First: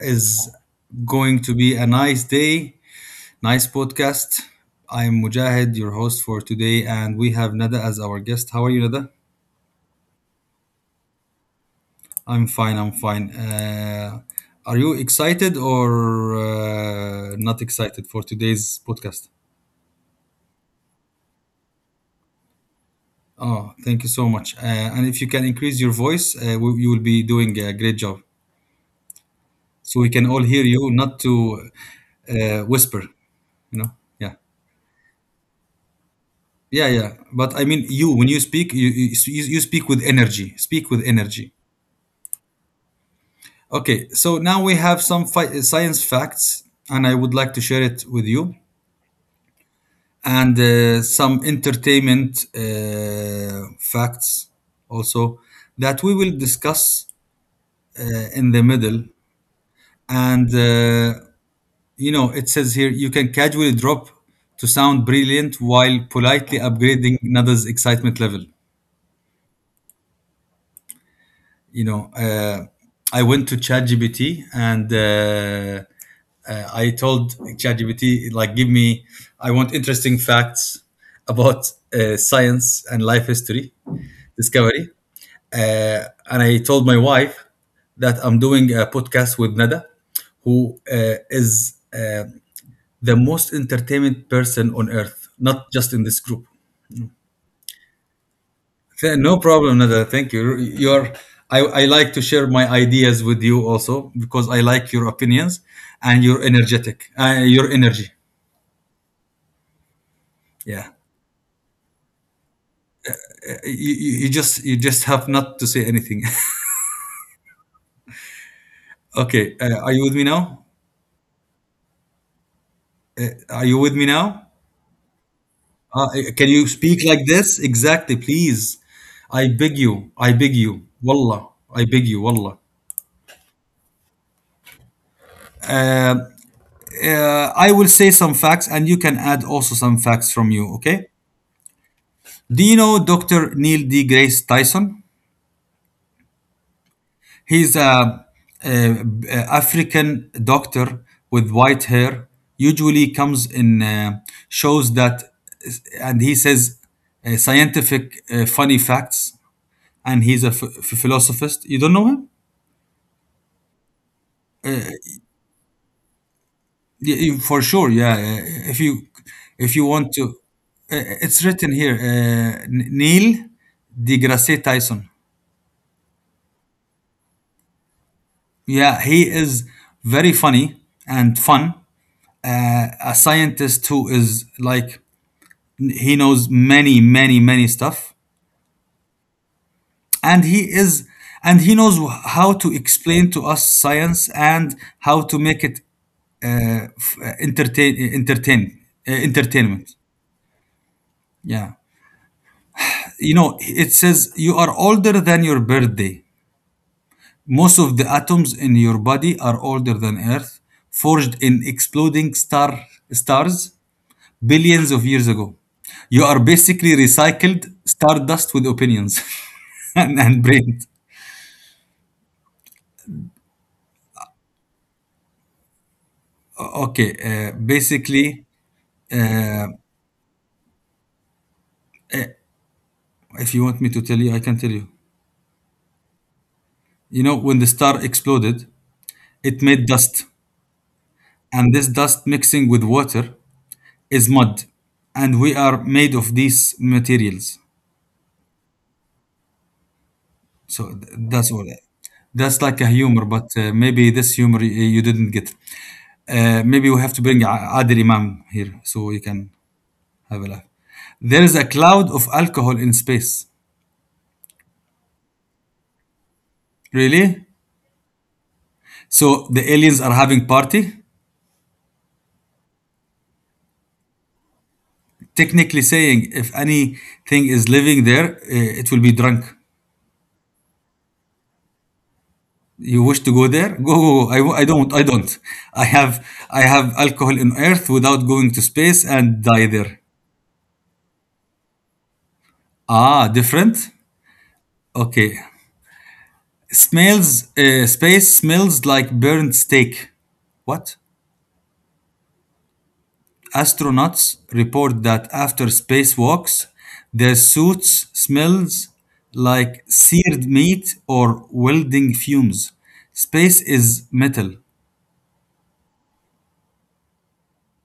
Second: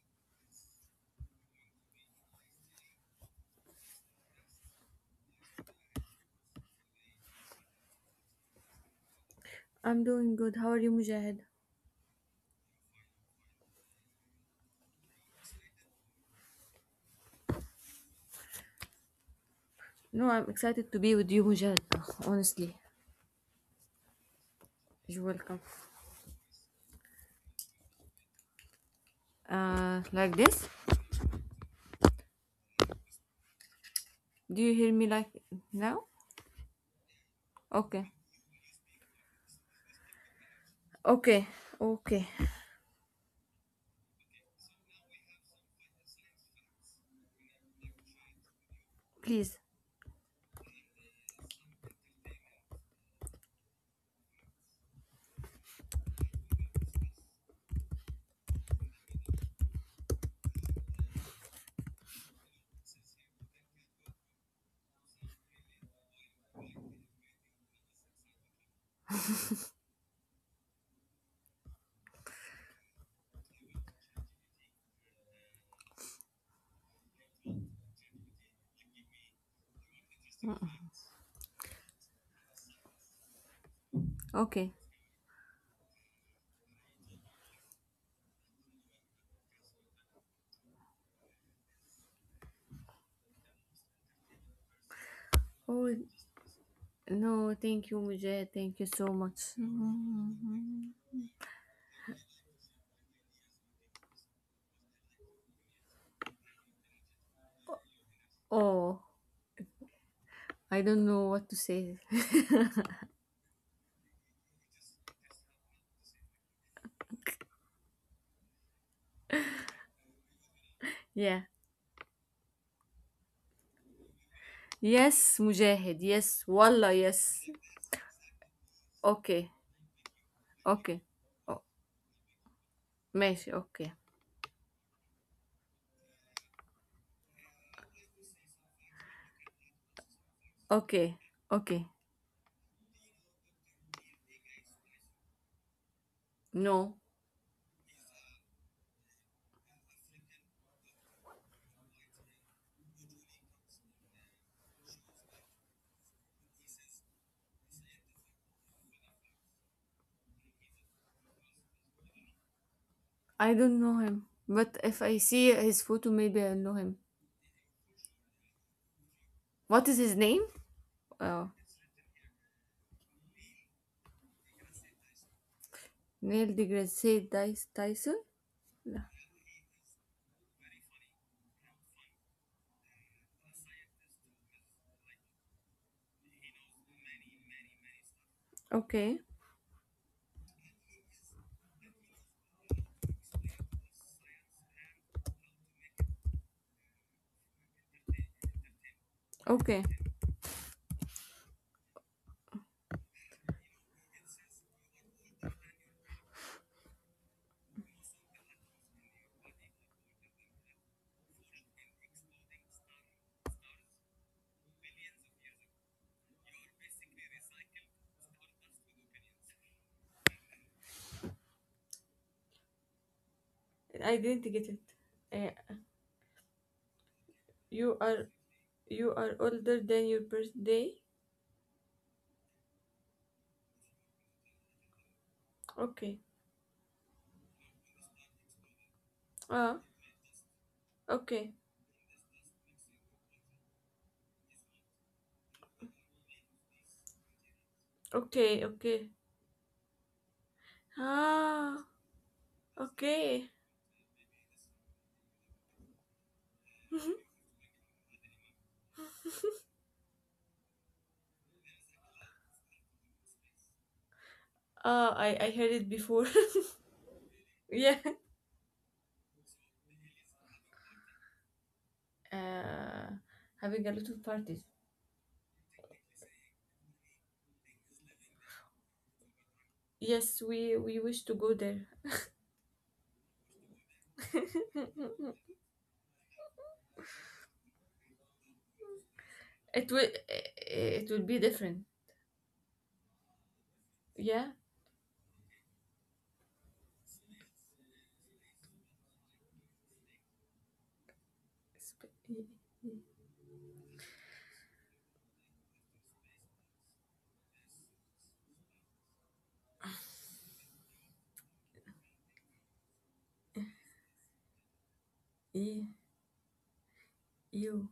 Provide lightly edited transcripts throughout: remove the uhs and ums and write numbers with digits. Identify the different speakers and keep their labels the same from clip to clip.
Speaker 1: is going to be a nice day, nice podcast. I am Mujahid, your host for today, and we have Nada as our guest. How are you, Nada?
Speaker 2: I'm doing good. How are you, Mujahid?
Speaker 1: I'm fine. I'm fine. Are you excited or not excited for today's podcast?
Speaker 2: No, I'm excited to be with you, Mujahid. Ugh, honestly,
Speaker 1: Oh, thank you so much. And if
Speaker 2: you're
Speaker 1: you can
Speaker 2: welcome.
Speaker 1: increase your voice, you will be doing a great job. So we can
Speaker 2: Like
Speaker 1: all hear
Speaker 2: this?
Speaker 1: you, not to whisper. You know? Yeah.
Speaker 2: Do you hear me like now?
Speaker 1: Yeah, yeah. But I mean,
Speaker 2: Okay.
Speaker 1: you when you speak, you speak with energy. Speak with
Speaker 2: Okay.
Speaker 1: energy.
Speaker 2: Okay.
Speaker 1: Okay. So now we have some science facts, and I would like to share it with you,
Speaker 2: Please.
Speaker 1: and some entertainment facts also that we will discuss in the middle. And you know, it says here you can casually drop to sound brilliant while politely upgrading another's excitement level. you know, uh, I went to ChatGPT and I told ChatGPT, like, give me, I want interesting facts about science and life history
Speaker 2: Okay.
Speaker 1: discovery. And I told my wife that I'm doing a podcast with Nada, who is the most entertainment person on earth, not
Speaker 2: Oh,
Speaker 1: just in this group.
Speaker 2: no, thank you, Mujahid. Thank you so much.
Speaker 1: No problem, Nada. Thank you. I like to share my ideas with you also because I like your opinions and your energetic, your energy.
Speaker 2: Oh, I
Speaker 1: Yeah.
Speaker 2: don't know what to say.
Speaker 1: You just have not to say anything. okay. Are you with me now?
Speaker 2: Yeah.
Speaker 1: Are you with me now?
Speaker 2: Yes, Mujahid.
Speaker 1: Uh,
Speaker 2: Yes.
Speaker 1: can you
Speaker 2: Wallah,
Speaker 1: speak like
Speaker 2: yes.
Speaker 1: this? Exactly, please.
Speaker 2: Okay.
Speaker 1: I beg you. I beg you.
Speaker 2: Okay.
Speaker 1: Wallah.
Speaker 2: Oh,
Speaker 1: I beg you. Wallah.
Speaker 2: ماشي. Okay.
Speaker 1: Uh, uh, I will say some facts and you can add also some facts from you. Okay.
Speaker 2: Okay. Okay.
Speaker 1: Do you know Dr. Neil deGrasse Tyson?
Speaker 2: No.
Speaker 1: He's a, a- a African doctor with white hair. Usually comes in shows that, and he says scientific funny facts. And he's a philosophist. You don't know him?
Speaker 2: I don't know him, but if I see his photo, maybe I know him.
Speaker 1: Yeah, for sure. Yeah. If you
Speaker 2: What is his
Speaker 1: want to,
Speaker 2: name?
Speaker 1: it's
Speaker 2: Oh,
Speaker 1: written here. Neil deGrasse Tyson.
Speaker 2: Neil deGrasse Tyson? No.
Speaker 1: Yeah, he is very funny and fun. A scientist who is like he knows many stuff
Speaker 2: Okay,
Speaker 1: and he is and he knows how to explain to us science and how to make it f- entertain uh, entertain
Speaker 2: okay.
Speaker 1: entertainment. Yeah. You know, it says you are older than your birthday. Most of the atoms in your body are older than earth, forged in exploding star stars billions of years ago. You are basically recycled stardust with opinions and brains.
Speaker 2: I didn't get it. Uh,
Speaker 1: Okay,
Speaker 2: you are
Speaker 1: basically,
Speaker 2: you are
Speaker 1: uh,
Speaker 2: older than your birthday.
Speaker 1: if you want me to tell you, I can tell you.
Speaker 2: Okay.
Speaker 1: You know, when the star exploded, it
Speaker 2: Ah.
Speaker 1: made dust,
Speaker 2: Okay.
Speaker 1: and this dust mixing with water is mud, and we are made of these materials.
Speaker 2: Okay. Okay.
Speaker 1: So that's all.
Speaker 2: Ah.
Speaker 1: That's like a humor,
Speaker 2: Okay.
Speaker 1: but maybe this humor you didn't get. Maybe we have to bring Adil Imam here so you can have a laugh. There is a cloud of alcohol in space.
Speaker 2: Ah. I heard it before.
Speaker 1: Really?
Speaker 2: Yeah.
Speaker 1: So the aliens are having party?
Speaker 2: Uh, Having a lot of parties.
Speaker 1: Technically saying, if anything is living there, it will be drunk.
Speaker 2: Yes, we wish to go there.
Speaker 1: You wish to go there? Go, go, go. I don't. I don't. I have alcohol in Earth without going to space and die
Speaker 2: It
Speaker 1: there.
Speaker 2: will eh, it will be different.
Speaker 1: Ah, different.
Speaker 2: Yeah.
Speaker 1: Okay. Smells. Space smells like burnt steak. What?
Speaker 2: Sp- e-
Speaker 1: Astronauts report that after spacewalks, their suits smells like seared meat or welding fumes. Space is metal.
Speaker 2: e- you.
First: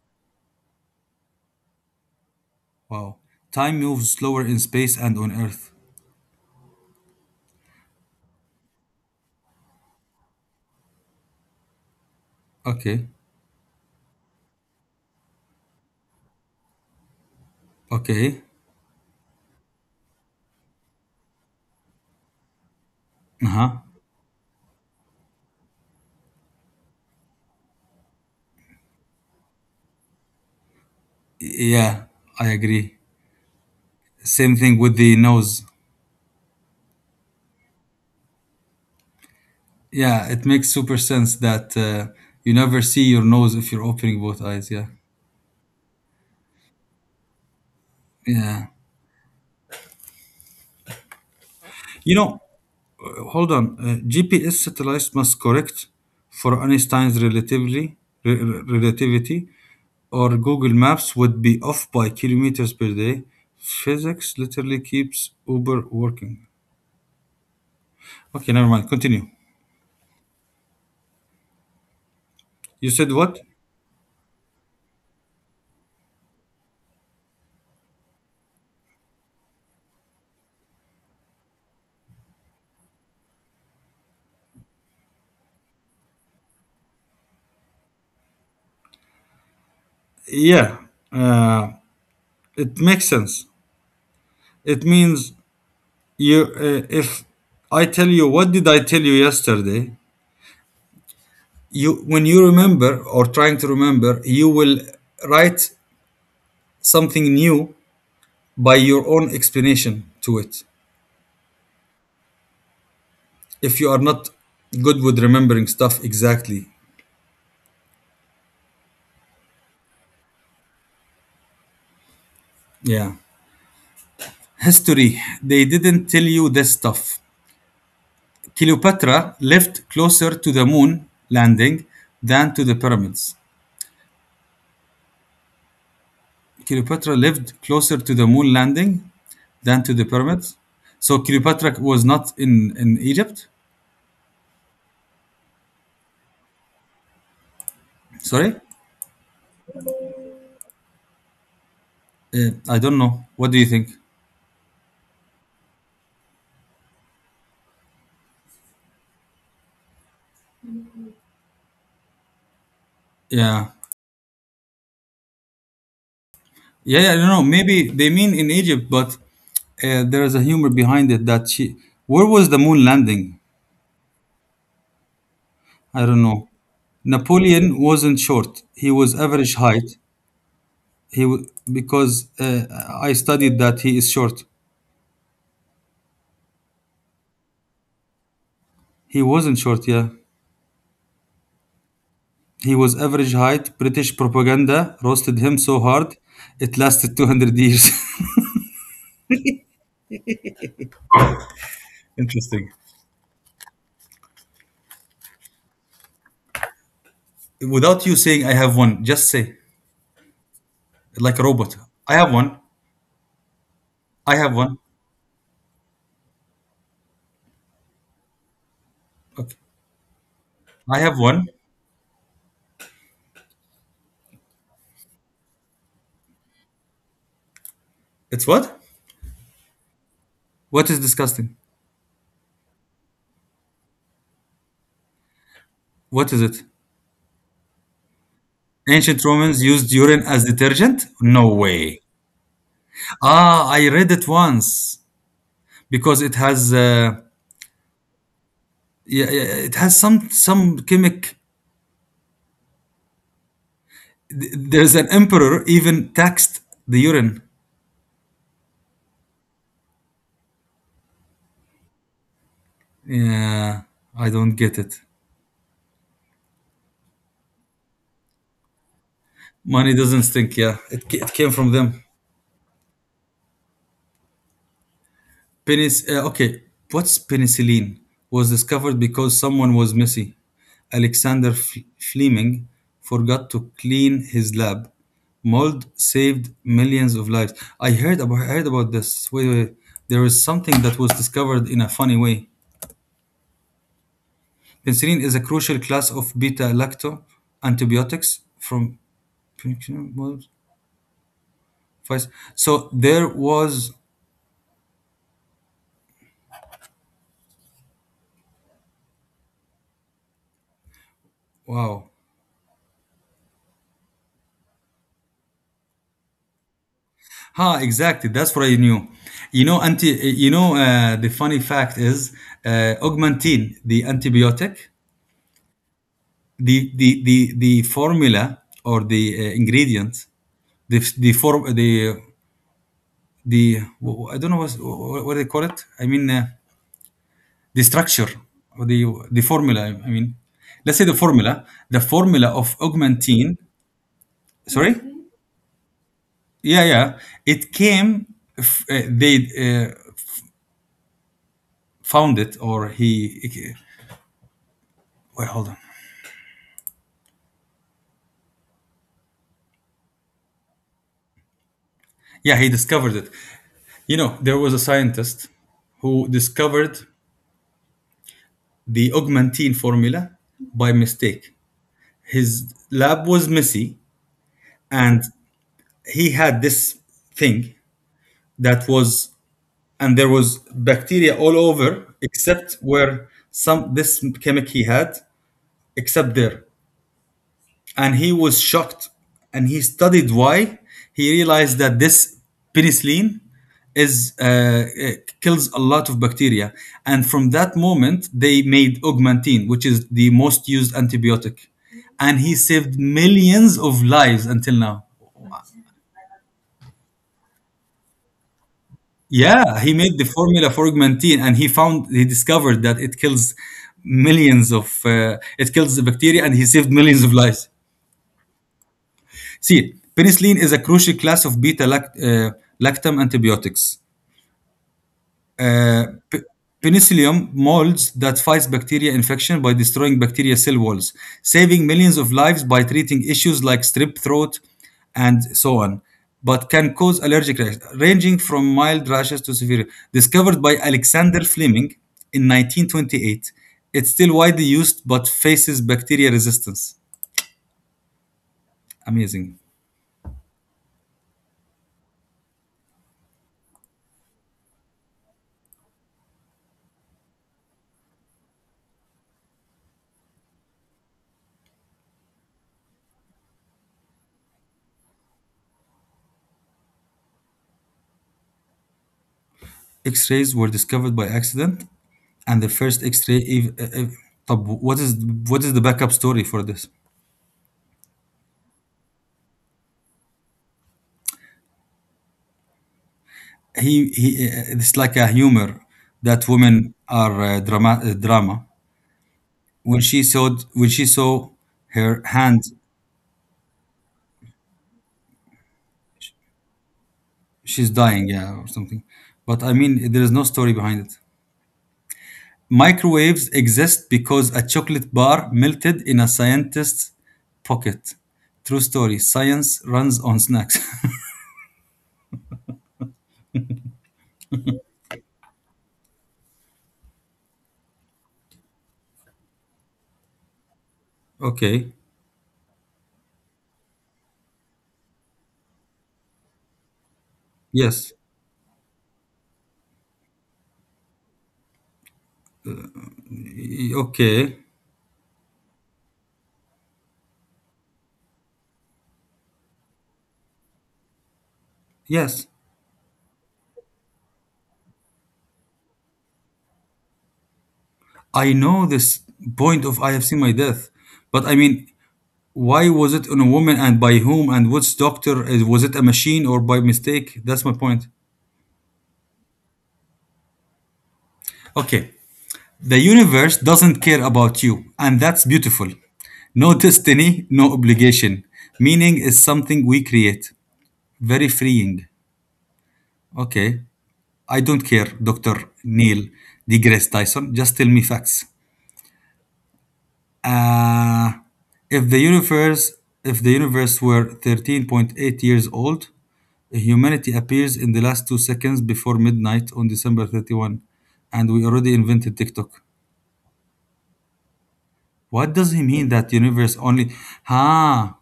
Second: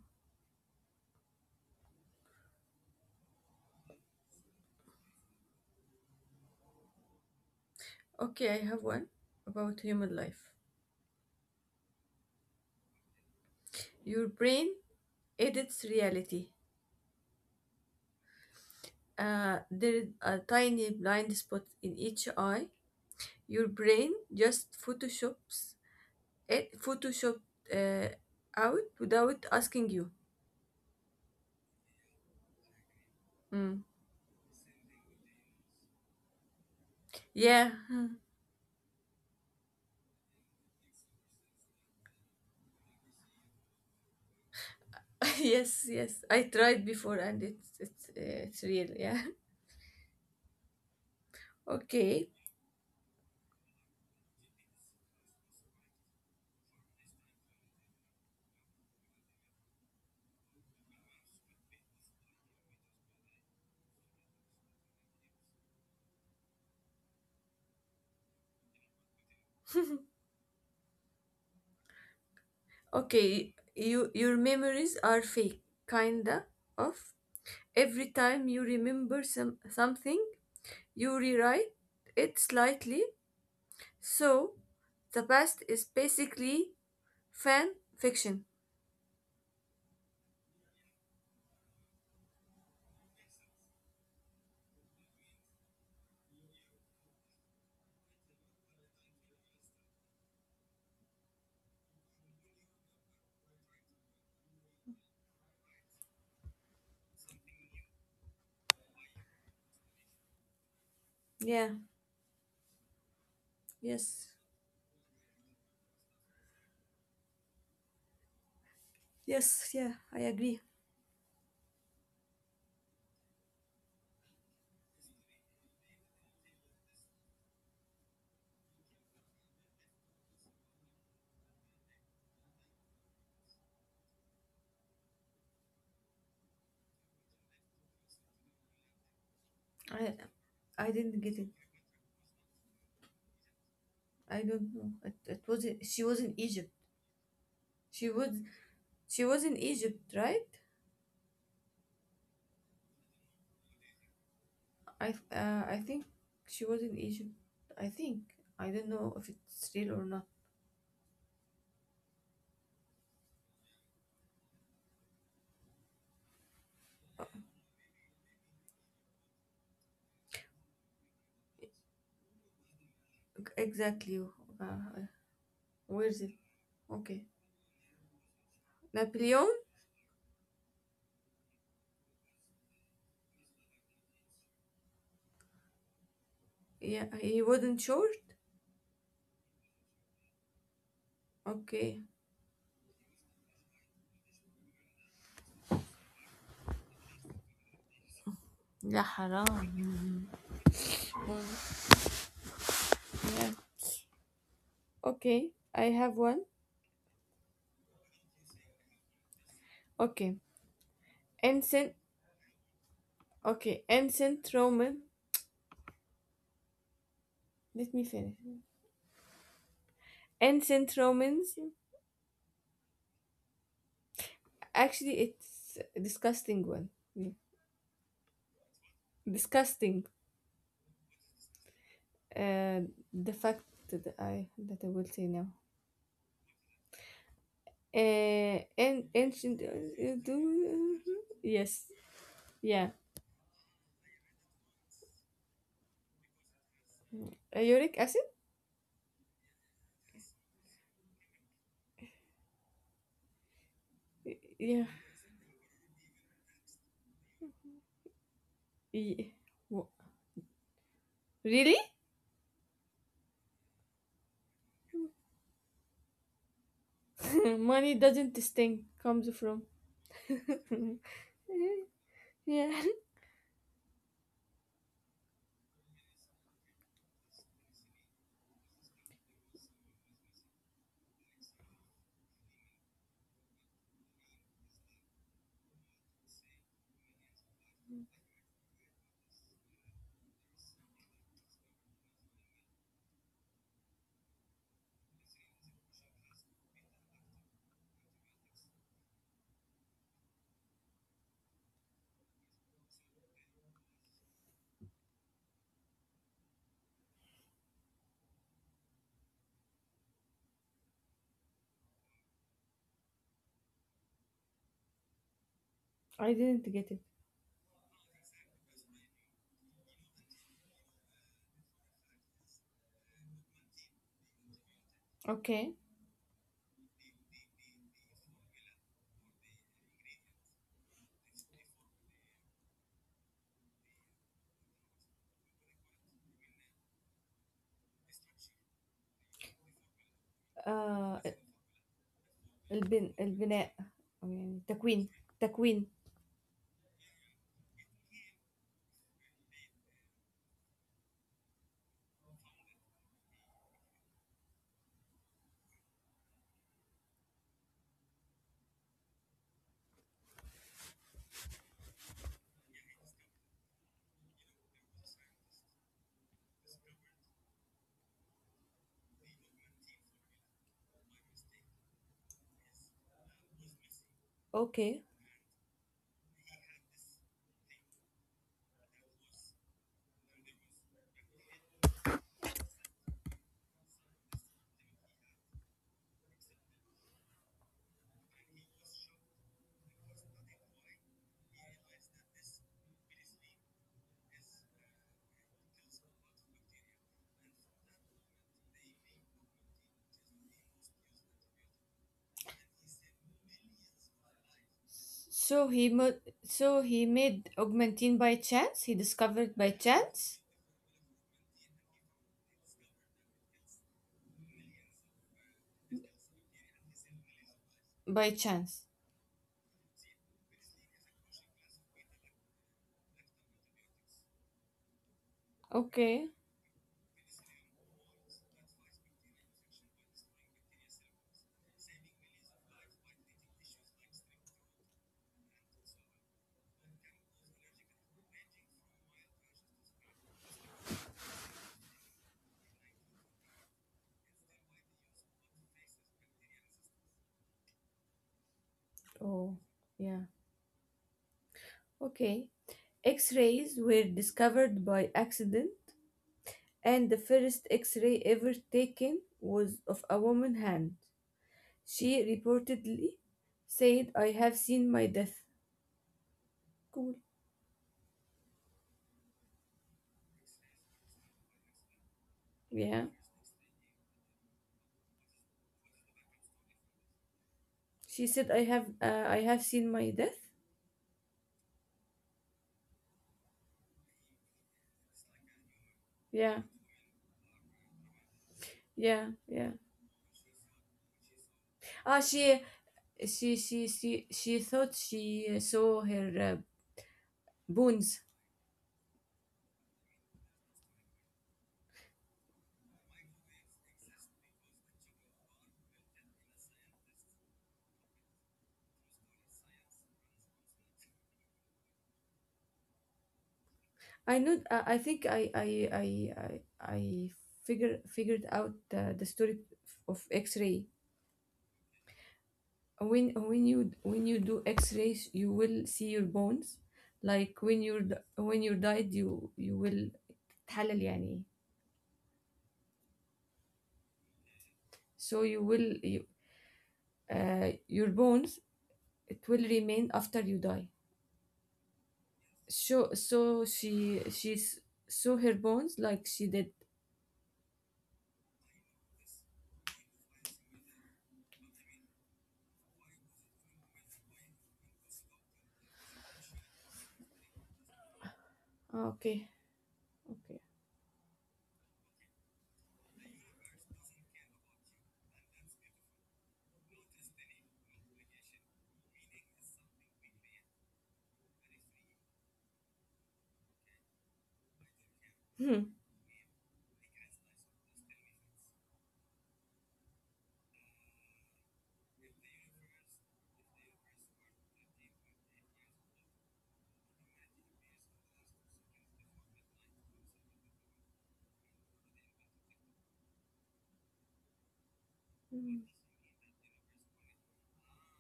Speaker 1: Wow. Time moves slower in space and on Earth.
Speaker 2: Okay, I have one about human life.
Speaker 1: Okay.
Speaker 2: Your brain edits reality.
Speaker 1: Okay.
Speaker 2: There is a tiny blind spot in each eye.
Speaker 1: Uh
Speaker 2: Your
Speaker 1: huh.
Speaker 2: brain just photoshops it, photoshop uh, out without asking you.
Speaker 1: Yeah, I agree.
Speaker 2: Mm.
Speaker 1: Same thing with the nose.
Speaker 2: Yeah.
Speaker 1: Yeah, it makes super sense that you never see your nose if you're opening both eyes. Yeah.
Speaker 2: Yes. Yes. I tried before, and it's
Speaker 1: Yeah.
Speaker 2: real. Yeah.
Speaker 1: You
Speaker 2: Okay.
Speaker 1: know, hold on. GPS satellites must correct for Einstein's relativity, or Google Maps would be off by kilometers per day. Physics literally keeps Uber working. Okay, never mind. Continue. You said what?
Speaker 2: Okay. Your memories are fake, kinda of. Every time you remember something, you rewrite it slightly. So the past is basically fan fiction.
Speaker 1: Yeah, uh, it makes sense. It means you. If I tell you what did I tell you yesterday, you when you remember or trying to remember, you will write something new by your own explanation to it
Speaker 2: Yeah,
Speaker 1: if you are
Speaker 2: yes,
Speaker 1: not good with remembering stuff exactly.
Speaker 2: yes, yeah, I agree.
Speaker 1: Yeah. History, they didn't tell you this stuff. Cleopatra lived closer to the moon landing than to the pyramids. Cleopatra lived closer to the moon landing than to the
Speaker 2: I,
Speaker 1: pyramids.
Speaker 2: I didn't
Speaker 1: So
Speaker 2: get it.
Speaker 1: Cleopatra was not in Egypt.
Speaker 2: I don't know. It was She was in Egypt. She was
Speaker 1: Sorry.
Speaker 2: she was in Egypt, right?
Speaker 1: I don't know, what do you think?
Speaker 2: I think she was in Egypt. I think. I don't know if it's real or not.
Speaker 1: Yeah. Yeah, yeah, I don't know. Maybe they mean in Egypt, but there is a humor behind it that she. Where was the moon landing?
Speaker 2: Exactly. Uh,
Speaker 1: I
Speaker 2: Where's
Speaker 1: don't
Speaker 2: it?
Speaker 1: know.
Speaker 2: Okay.
Speaker 1: Napoleon wasn't short. He was
Speaker 2: Napoleon.
Speaker 1: average height. He wa- because I studied that he is short.
Speaker 2: Yeah, he wasn't short?
Speaker 1: He wasn't short. Yeah,
Speaker 2: Okay.
Speaker 1: he was average height. British propaganda roasted him so hard, it lasted 200 years.
Speaker 2: لا حرام. Mm,
Speaker 1: Interesting.
Speaker 2: yeah. Okay, I have one.
Speaker 1: Without you saying, I have one. Just say
Speaker 2: Okay.
Speaker 1: like a robot.
Speaker 2: Ancient.
Speaker 1: I have one.
Speaker 2: Okay,
Speaker 1: I
Speaker 2: Ancient
Speaker 1: have one.
Speaker 2: Roman. Let me finish.
Speaker 1: Okay.
Speaker 2: Ancient
Speaker 1: I have one.
Speaker 2: Romans. Actually, it's a disgusting one. Yeah.
Speaker 1: It's what?
Speaker 2: Disgusting.
Speaker 1: What is disgusting?
Speaker 2: Uh the fact that I will say now.
Speaker 1: What is it?
Speaker 2: An
Speaker 1: Ancient
Speaker 2: ancient.
Speaker 1: Romans used urine as detergent? No
Speaker 2: Yes.
Speaker 1: way.
Speaker 2: Yeah.
Speaker 1: Ah, I read it once because it has
Speaker 2: Uric acid?
Speaker 1: yeah, yeah, it has some chemic.
Speaker 2: Yeah.
Speaker 1: There's an emperor even taxed the urine.
Speaker 2: Ye- Really?
Speaker 1: Yeah, I don't get it.
Speaker 2: Money doesn't stink comes from.
Speaker 1: Money doesn't stink. Yeah, it came from them.
Speaker 2: Yeah.
Speaker 1: Okay, what's penicillin? Was discovered because someone was messy. Alexander Fleming forgot to clean his lab. Mold saved millions of lives. I heard about Heard about this. Wait, wait, wait. There is something that was discovered in a funny way. Penicillin is a crucial class of beta-lacto antibiotics from so there was wow.
Speaker 2: I didn't get it.
Speaker 1: Huh, exactly. That's what I knew. You know, anti. You know, the funny fact is, augmentin, the antibiotic,
Speaker 2: Okay.
Speaker 1: the formula or the ingredient, the form, the I don't know what they call it. I mean, the structure or the formula. I mean, let's say the
Speaker 2: آه
Speaker 1: formula. The formula of
Speaker 2: البن
Speaker 1: augmentin.
Speaker 2: البناء أو يعني
Speaker 1: Sorry.
Speaker 2: تكوين تكوين.
Speaker 1: Yeah, yeah. It came. They uh, found it, or he. Wait, hold on. Yeah, he discovered it. You know, there was a scientist who discovered the augmentine formula by mistake. His lab was messy,
Speaker 2: Okay,
Speaker 1: and he had this thing that was, and there was bacteria all over except where some this chemic he had, except there. And he was shocked and he studied why. He realized that this penicillin is it kills a lot of bacteria, and from that moment they made augmentin, which is the most used antibiotic, and he saved millions of lives until now.
Speaker 2: so he made augmentine by chance. He discovered by
Speaker 1: Yeah, he made the
Speaker 2: chance.
Speaker 1: formula for augmentin and he discovered that it kills millions of it kills the bacteria and he saved millions of lives.
Speaker 2: by chance
Speaker 1: See, penicillin is a crucial class of beta uh, lactam antibiotics. Uh,
Speaker 2: okay.
Speaker 1: pe- Penicillium molds that fights bacteria infection by destroying bacteria cell walls, saving millions of lives by treating issues like strep throat and so on, but can cause allergic reactions ranging from mild rashes to severe. Discovered by Alexander Fleming in 1928, it's still widely used but faces bacteria resistance. Amazing.
Speaker 2: Oh, yeah. Okay. X-rays were discovered by accident, and the first x-ray ever taken was of a woman hand. She reportedly said, "I have seen my death." Cool.
Speaker 1: X-rays were discovered by accident, and the first
Speaker 2: Yeah.
Speaker 1: X-ray. Ev- eh, eh, طب what is the backup story for this?
Speaker 2: She said, "I have seen my death."
Speaker 1: It's like a humor that
Speaker 2: Yeah.
Speaker 1: women are drama.
Speaker 2: Yeah. Yeah.
Speaker 1: When she saw her
Speaker 2: Ah,
Speaker 1: hand,
Speaker 2: she thought she saw her
Speaker 1: she's
Speaker 2: bones.
Speaker 1: dying, yeah, or something. But I mean, there is no story behind it. Microwaves exist because a chocolate bar melted in a scientist's pocket. True story. Science runs on snacks.
Speaker 2: I know. I think I, I figure figured out the story of X-ray.
Speaker 1: okay.
Speaker 2: When you do X-rays, you will see your bones. Like when you're
Speaker 1: Yes.
Speaker 2: d- when you died, you will تحلل يعني.
Speaker 1: Okay.
Speaker 2: So you will. You, your bones, it will remain after you die.
Speaker 1: Yes.
Speaker 2: So she she's saw her bones, like she did.
Speaker 1: I know this point of I have seen my death, but I mean, why was it on a woman and by whom and which doctor? Was it a machine or by mistake? That's my point.
Speaker 2: Okay. Okay.
Speaker 1: Okay. The universe doesn't care about you, and that's beautiful. No destiny, no obligation. Meaning is something we create. Very freeing. Okay. I don't care, Dr.
Speaker 2: Hmm.
Speaker 1: Neil deGrasse Tyson. Just tell me facts. Uh, if the universe were 13.8 years old, humanity appears in the last 2 seconds before midnight on December 31, and we already invented TikTok. What does
Speaker 2: Hmm.
Speaker 1: he mean that universe only? Ah,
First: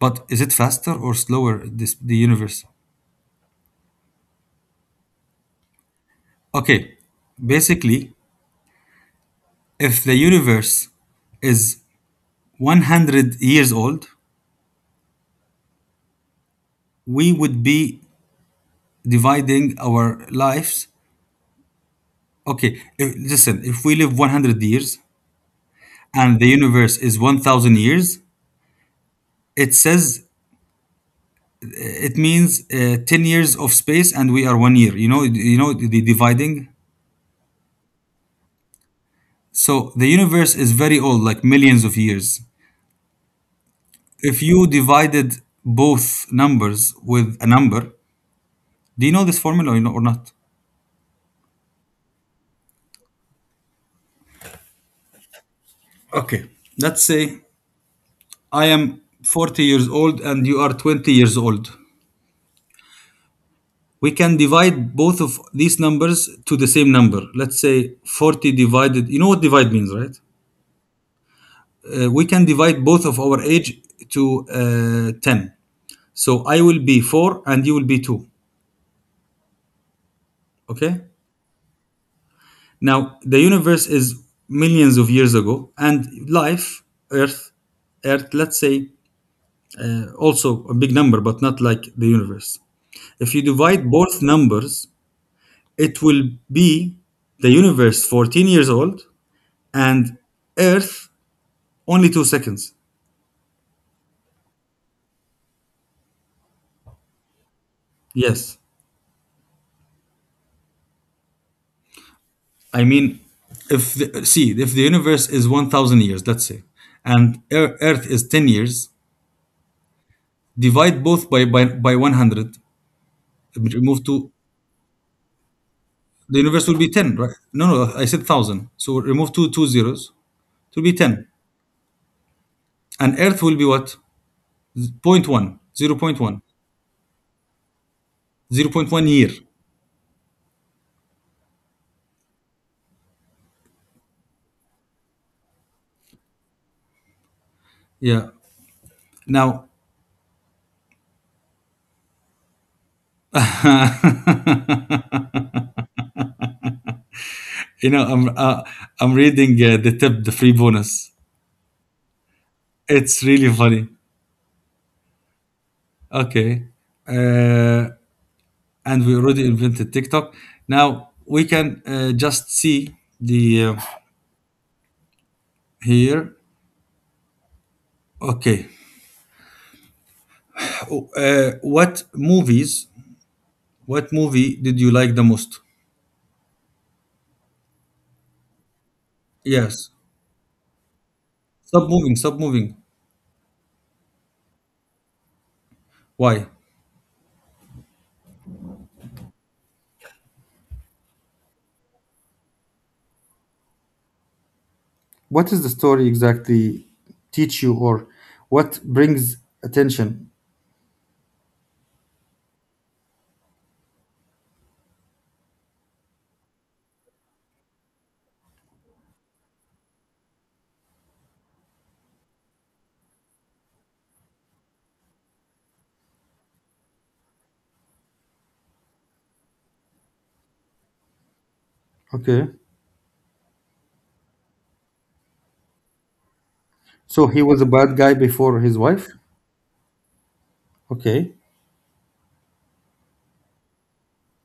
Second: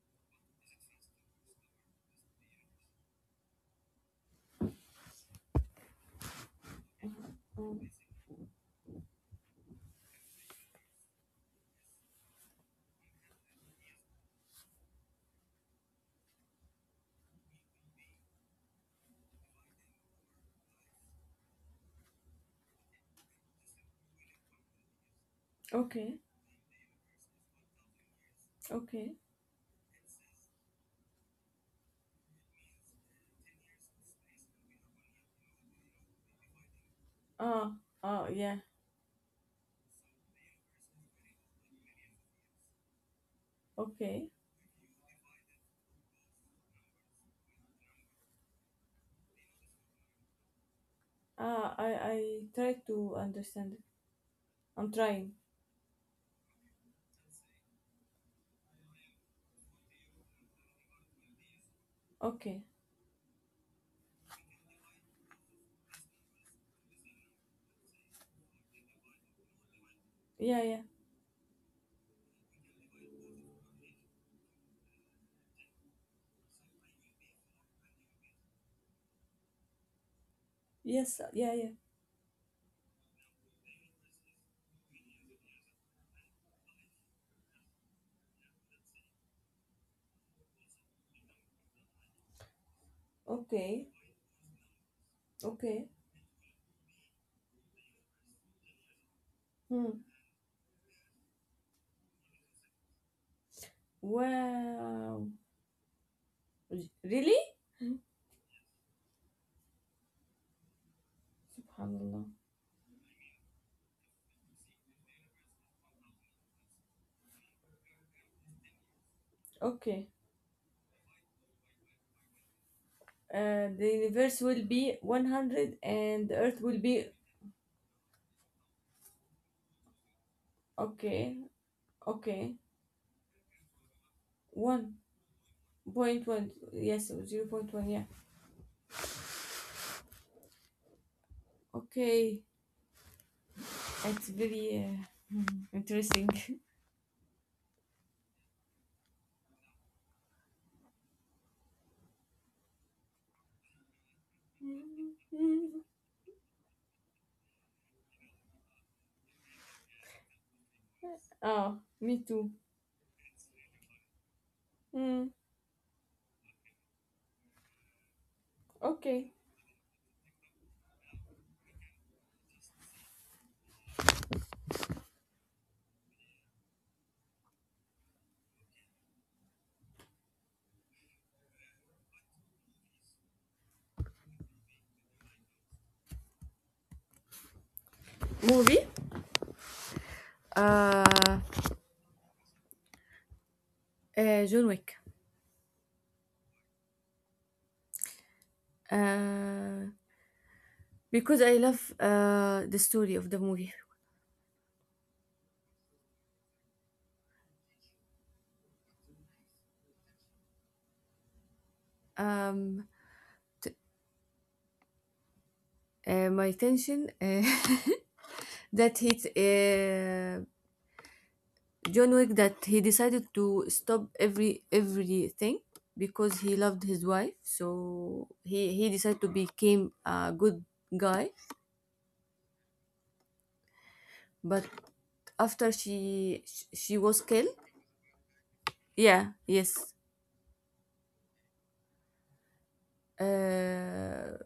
Speaker 1: but is it faster or slower? This the universe. Okay,
Speaker 2: Um,
Speaker 1: basically, if the universe is 100 years old, we would be dividing our lives. Okay, if, listen, if we live 100 years
Speaker 2: okay.
Speaker 1: and the universe is 1000 years,
Speaker 2: Okay.
Speaker 1: it says it means 10 years of space and we are 1 year. You know the dividing.
Speaker 2: Ah, ah, yeah.
Speaker 1: So the universe is very old, like millions of years.
Speaker 2: Okay.
Speaker 1: If you divided both numbers with a number, do you know this formula or not?
Speaker 2: Ah. I try to understand it. I'm trying.
Speaker 1: Okay, let's say I am 40 years old and you are 20 years old.
Speaker 2: Okay.
Speaker 1: We can divide both of these numbers to the same number. Let's say 40 divided, you know what divide means, right?
Speaker 2: Yeah, yeah,
Speaker 1: We can divide both of our age to 10. So I will be 4 and you will be 2. Okay?
Speaker 2: yes, yeah, yeah.
Speaker 1: Now, the universe is millions of years ago, and life, Earth, Earth, let's say also a big number, but not like the universe. If you
Speaker 2: Okay,
Speaker 1: divide both numbers,
Speaker 2: okay.
Speaker 1: it will be the universe 14 years old
Speaker 2: Hmm.
Speaker 1: and Earth only 2 seconds.
Speaker 2: Wow, really. Hmm.
Speaker 1: Yes,
Speaker 2: Subhanallah.
Speaker 1: I mean, if the, see if the universe is 1,000 years, let's say, and Earth is 10 years,
Speaker 2: Okay,
Speaker 1: divide both by 100,
Speaker 2: the
Speaker 1: remove two,
Speaker 2: universe will be 100, and the
Speaker 1: the
Speaker 2: earth
Speaker 1: universe
Speaker 2: will
Speaker 1: will be
Speaker 2: be.
Speaker 1: ten, right? No, no, I said thousand, so remove two zeros, it will be
Speaker 2: Okay,
Speaker 1: ten,
Speaker 2: okay,
Speaker 1: and Earth will be what? Point one,
Speaker 2: 1.1. Yes, zero point 0.1. Yeah.
Speaker 1: 0.1 year.
Speaker 2: Okay, it's very, uh, interesting.
Speaker 1: Yeah. Now you know I'm reading the tip, the free bonus.
Speaker 2: Oh, me too.
Speaker 1: It's really funny.
Speaker 2: Hmm.
Speaker 1: Okay. Uh, and we
Speaker 2: Okay.
Speaker 1: already invented TikTok. Now we can just see the here. Okay. Oh, what movies? What movie did you like the most?
Speaker 2: Movie.
Speaker 1: Yes.
Speaker 2: uh,
Speaker 1: Stop moving. Stop moving.
Speaker 2: John Wick.
Speaker 1: Why?
Speaker 2: uh because I love the story of the movie.
Speaker 1: What does the story exactly teach you, or what brings attention?
Speaker 2: um my tension, that hit, John Wick, that he decided to stop everything because he loved his wife, so he decided to become a good guy.
Speaker 1: Okay.
Speaker 2: But after she was
Speaker 1: So he
Speaker 2: killed.
Speaker 1: was a bad guy before his wife.
Speaker 2: Yeah, yes.
Speaker 1: Okay.
Speaker 2: Uh,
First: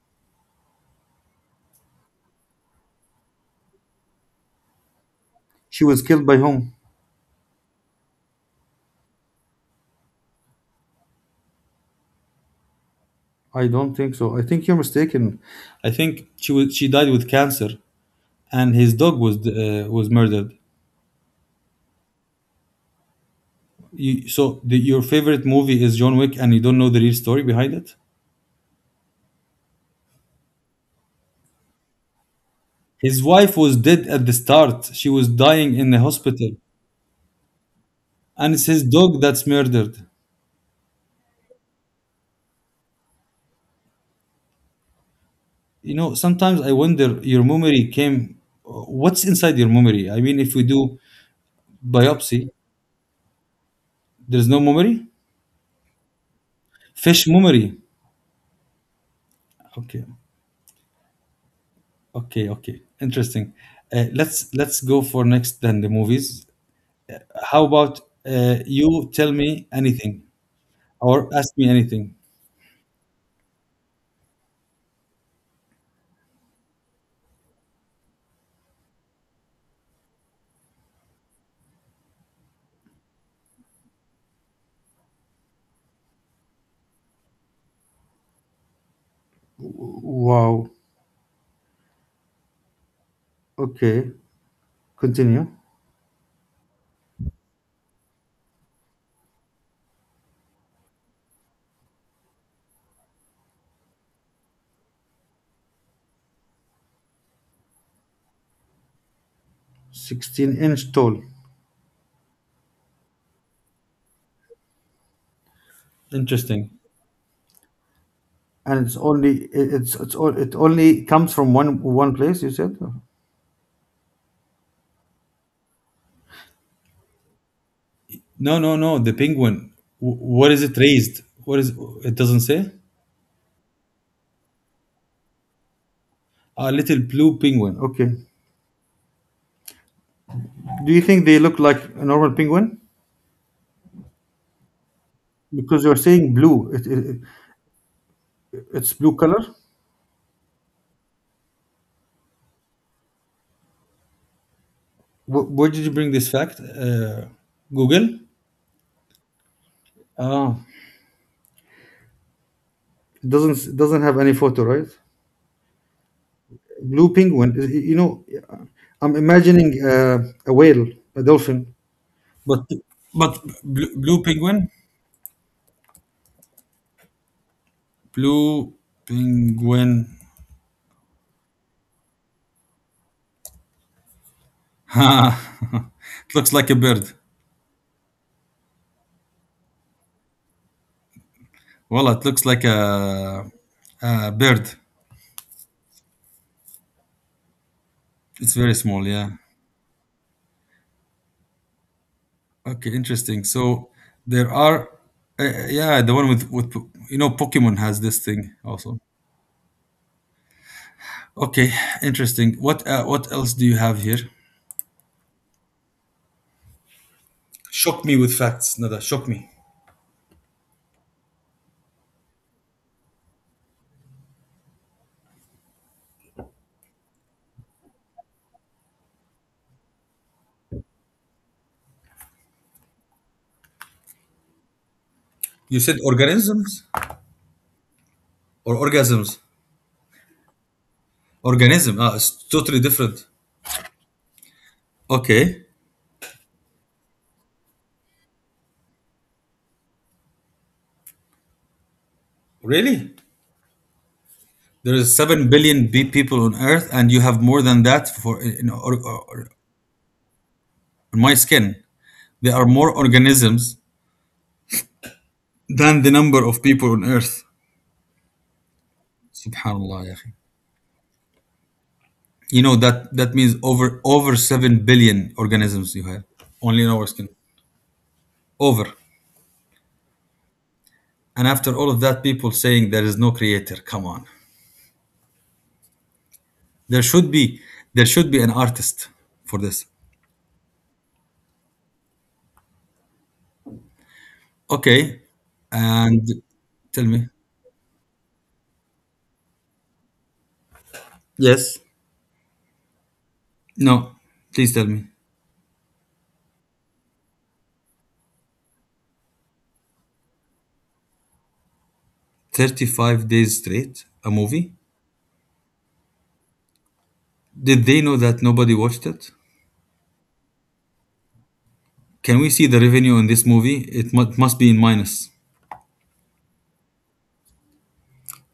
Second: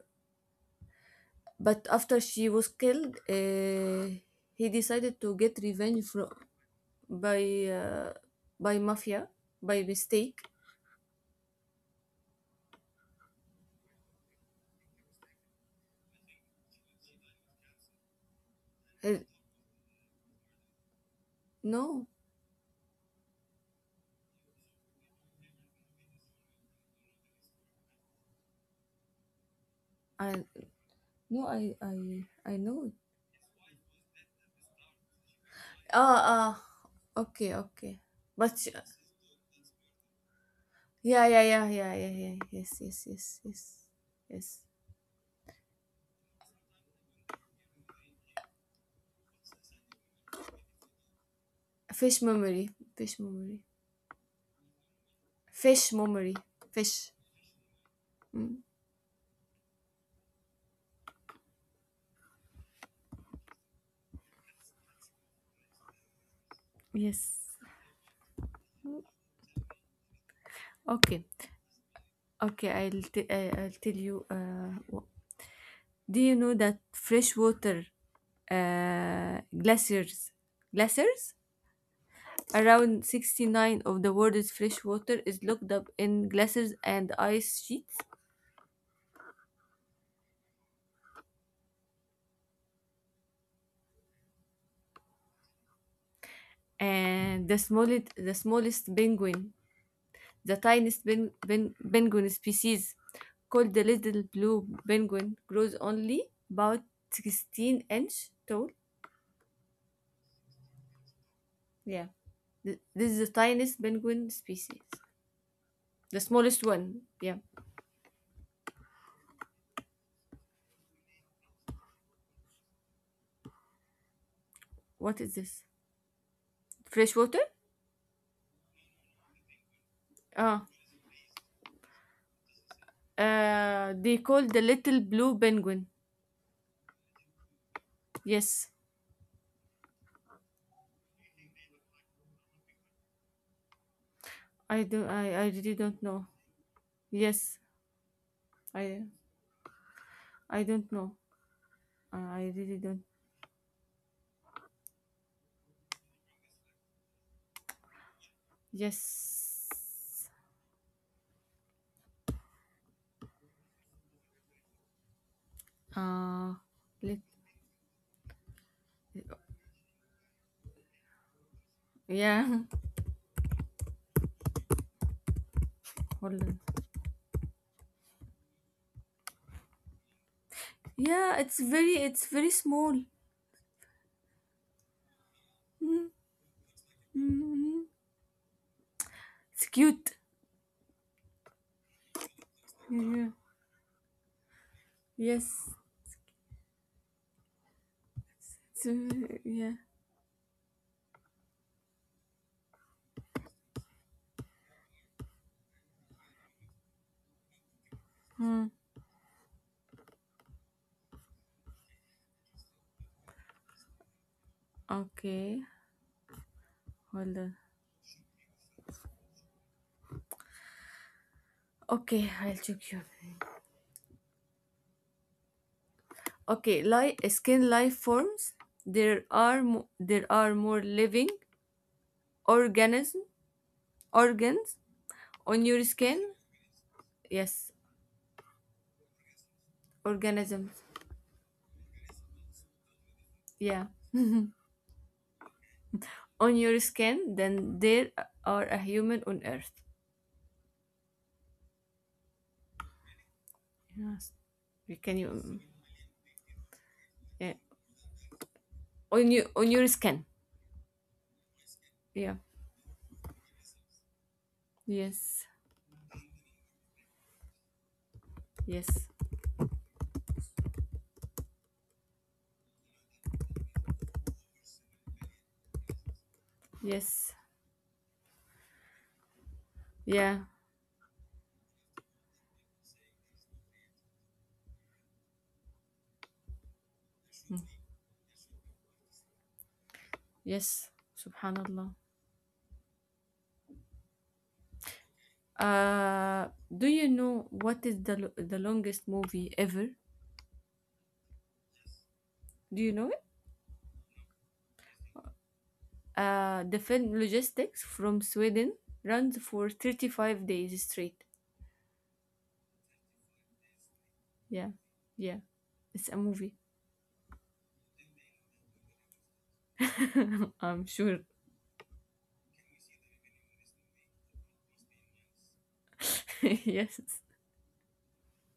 Speaker 2: but after she was killed, he decided to get
Speaker 1: She was
Speaker 2: revenge
Speaker 1: killed
Speaker 2: from.
Speaker 1: by whom?
Speaker 2: by uh, by mafia, by mistake.
Speaker 1: I don't think so. I think you're mistaken. I think she died with cancer, and his dog
Speaker 2: Uh,
Speaker 1: was was murdered.
Speaker 2: no,
Speaker 1: You, your favorite movie is John Wick, and you don't know the real story behind it.
Speaker 2: I I know.
Speaker 1: His wife was dead at the start. She was dying in the
Speaker 2: Ah, ah.
Speaker 1: hospital,
Speaker 2: Okay, okay.
Speaker 1: and
Speaker 2: But
Speaker 1: it's
Speaker 2: sh-
Speaker 1: his dog that's murdered.
Speaker 2: yeah, yeah, yeah, yeah, yeah, yeah. Yes, yes, yes, yes, yes.
Speaker 1: You know, sometimes I wonder your memory came. What's inside your memory? I mean, if we do
Speaker 2: Fish
Speaker 1: biopsy,
Speaker 2: memory, fish memory,
Speaker 1: there's no memory.
Speaker 2: fish memory, fish.
Speaker 1: Fish memory.
Speaker 2: Mm.
Speaker 1: Okay. Okay, okay, interesting. Let's go for next then the movies.
Speaker 2: Yes.
Speaker 1: How about you tell me anything
Speaker 2: Okay,
Speaker 1: or ask me anything?
Speaker 2: okay. I'll tell you. Do you know that freshwater, uh, glaciers glaciers, around 69 of the world's freshwater is locked up in glaciers and ice sheets,
Speaker 1: Wow. Okay. Continue.
Speaker 2: and the smallest penguin. The tiniest penguin species, called the little blue penguin, grows only about 16-inch tall.
Speaker 1: 16-inch tall.
Speaker 2: Yeah. This is the tiniest penguin species, the smallest
Speaker 1: Interesting.
Speaker 2: one. Yeah.
Speaker 1: And it's only it- it's all it only comes from one place, you said?
Speaker 2: What is this? Freshwater?
Speaker 1: No, no, no. The penguin. What is
Speaker 2: Ah,
Speaker 1: it raised? What is it? Doesn't say.
Speaker 2: they call the little blue penguin.
Speaker 1: A little blue penguin. Okay.
Speaker 2: Yes,
Speaker 1: Do you think they look like a normal penguin?
Speaker 2: I do. I really
Speaker 1: Because you're
Speaker 2: don't know.
Speaker 1: saying blue.
Speaker 2: Yes.
Speaker 1: It's
Speaker 2: I
Speaker 1: blue color.
Speaker 2: I don't know. I really don't.
Speaker 1: Where did you bring this fact? Google.
Speaker 2: Yes.
Speaker 1: Ah, it doesn't have any photo, right?
Speaker 2: Uh,
Speaker 1: Blue
Speaker 2: let,
Speaker 1: penguin. You know, I'm imagining a whale, a dolphin.
Speaker 2: yeah.
Speaker 1: But blue, blue penguin,
Speaker 2: Hold on.
Speaker 1: blue penguin.
Speaker 2: Yeah, it's very small.
Speaker 1: It
Speaker 2: Mm,
Speaker 1: looks like a bird.
Speaker 2: mm, mm. It's cute.
Speaker 1: Well, it looks like
Speaker 2: Yeah.
Speaker 1: a bird.
Speaker 2: Yes.
Speaker 1: It's very
Speaker 2: It's,
Speaker 1: small. Yeah.
Speaker 2: yeah.
Speaker 1: Okay, interesting. So there are, yeah, the one with you know Pokemon has this thing
Speaker 2: Hmm.
Speaker 1: also. Okay, interesting. What else do you have here?
Speaker 2: Okay. Hold on.
Speaker 1: Shock me with facts, Nada. Shock me.
Speaker 2: Okay, I'll check you. Okay, like skin life forms. There are more living organism organs on
Speaker 1: You
Speaker 2: your
Speaker 1: said
Speaker 2: skin.
Speaker 1: organisms
Speaker 2: Yes,
Speaker 1: or orgasms?
Speaker 2: organisms.
Speaker 1: Organism. Ah, it's totally different.
Speaker 2: Yeah,
Speaker 1: Okay.
Speaker 2: on your skin than there are a human on Earth.
Speaker 1: Really?
Speaker 2: Yes.
Speaker 1: There is
Speaker 2: Can
Speaker 1: seven
Speaker 2: you?
Speaker 1: billion people on Earth, and you have
Speaker 2: Yeah.
Speaker 1: more than that for in,
Speaker 2: On
Speaker 1: or-
Speaker 2: your skin.
Speaker 1: on my skin.
Speaker 2: Yeah.
Speaker 1: There are more organisms
Speaker 2: Yes.
Speaker 1: than the number of people on Earth.
Speaker 2: Yes.
Speaker 1: Subhanallah, ya. You know that that means over 7 billion organisms you have only in our skin.
Speaker 2: Yes.
Speaker 1: Over.
Speaker 2: Yeah.
Speaker 1: And after all of that, people saying there is no creator. Come on. There should be there should be an artist for this.
Speaker 2: Yes. Subhanallah.
Speaker 1: Okay. And
Speaker 2: Uh, do
Speaker 1: tell
Speaker 2: you
Speaker 1: me.
Speaker 2: know what is the longest movie ever?
Speaker 1: Yes.
Speaker 2: Do you know it?
Speaker 1: No. Please tell me.
Speaker 2: The film Logistics from Sweden runs for 35 days straight.
Speaker 1: 35 days straight, a
Speaker 2: Yeah.
Speaker 1: movie?
Speaker 2: Yeah. It's a movie.
Speaker 1: Did they know that nobody watched it?
Speaker 2: I'm sure.
Speaker 1: Can we see the revenue in this movie? Must be in minus.
Speaker 2: Yes.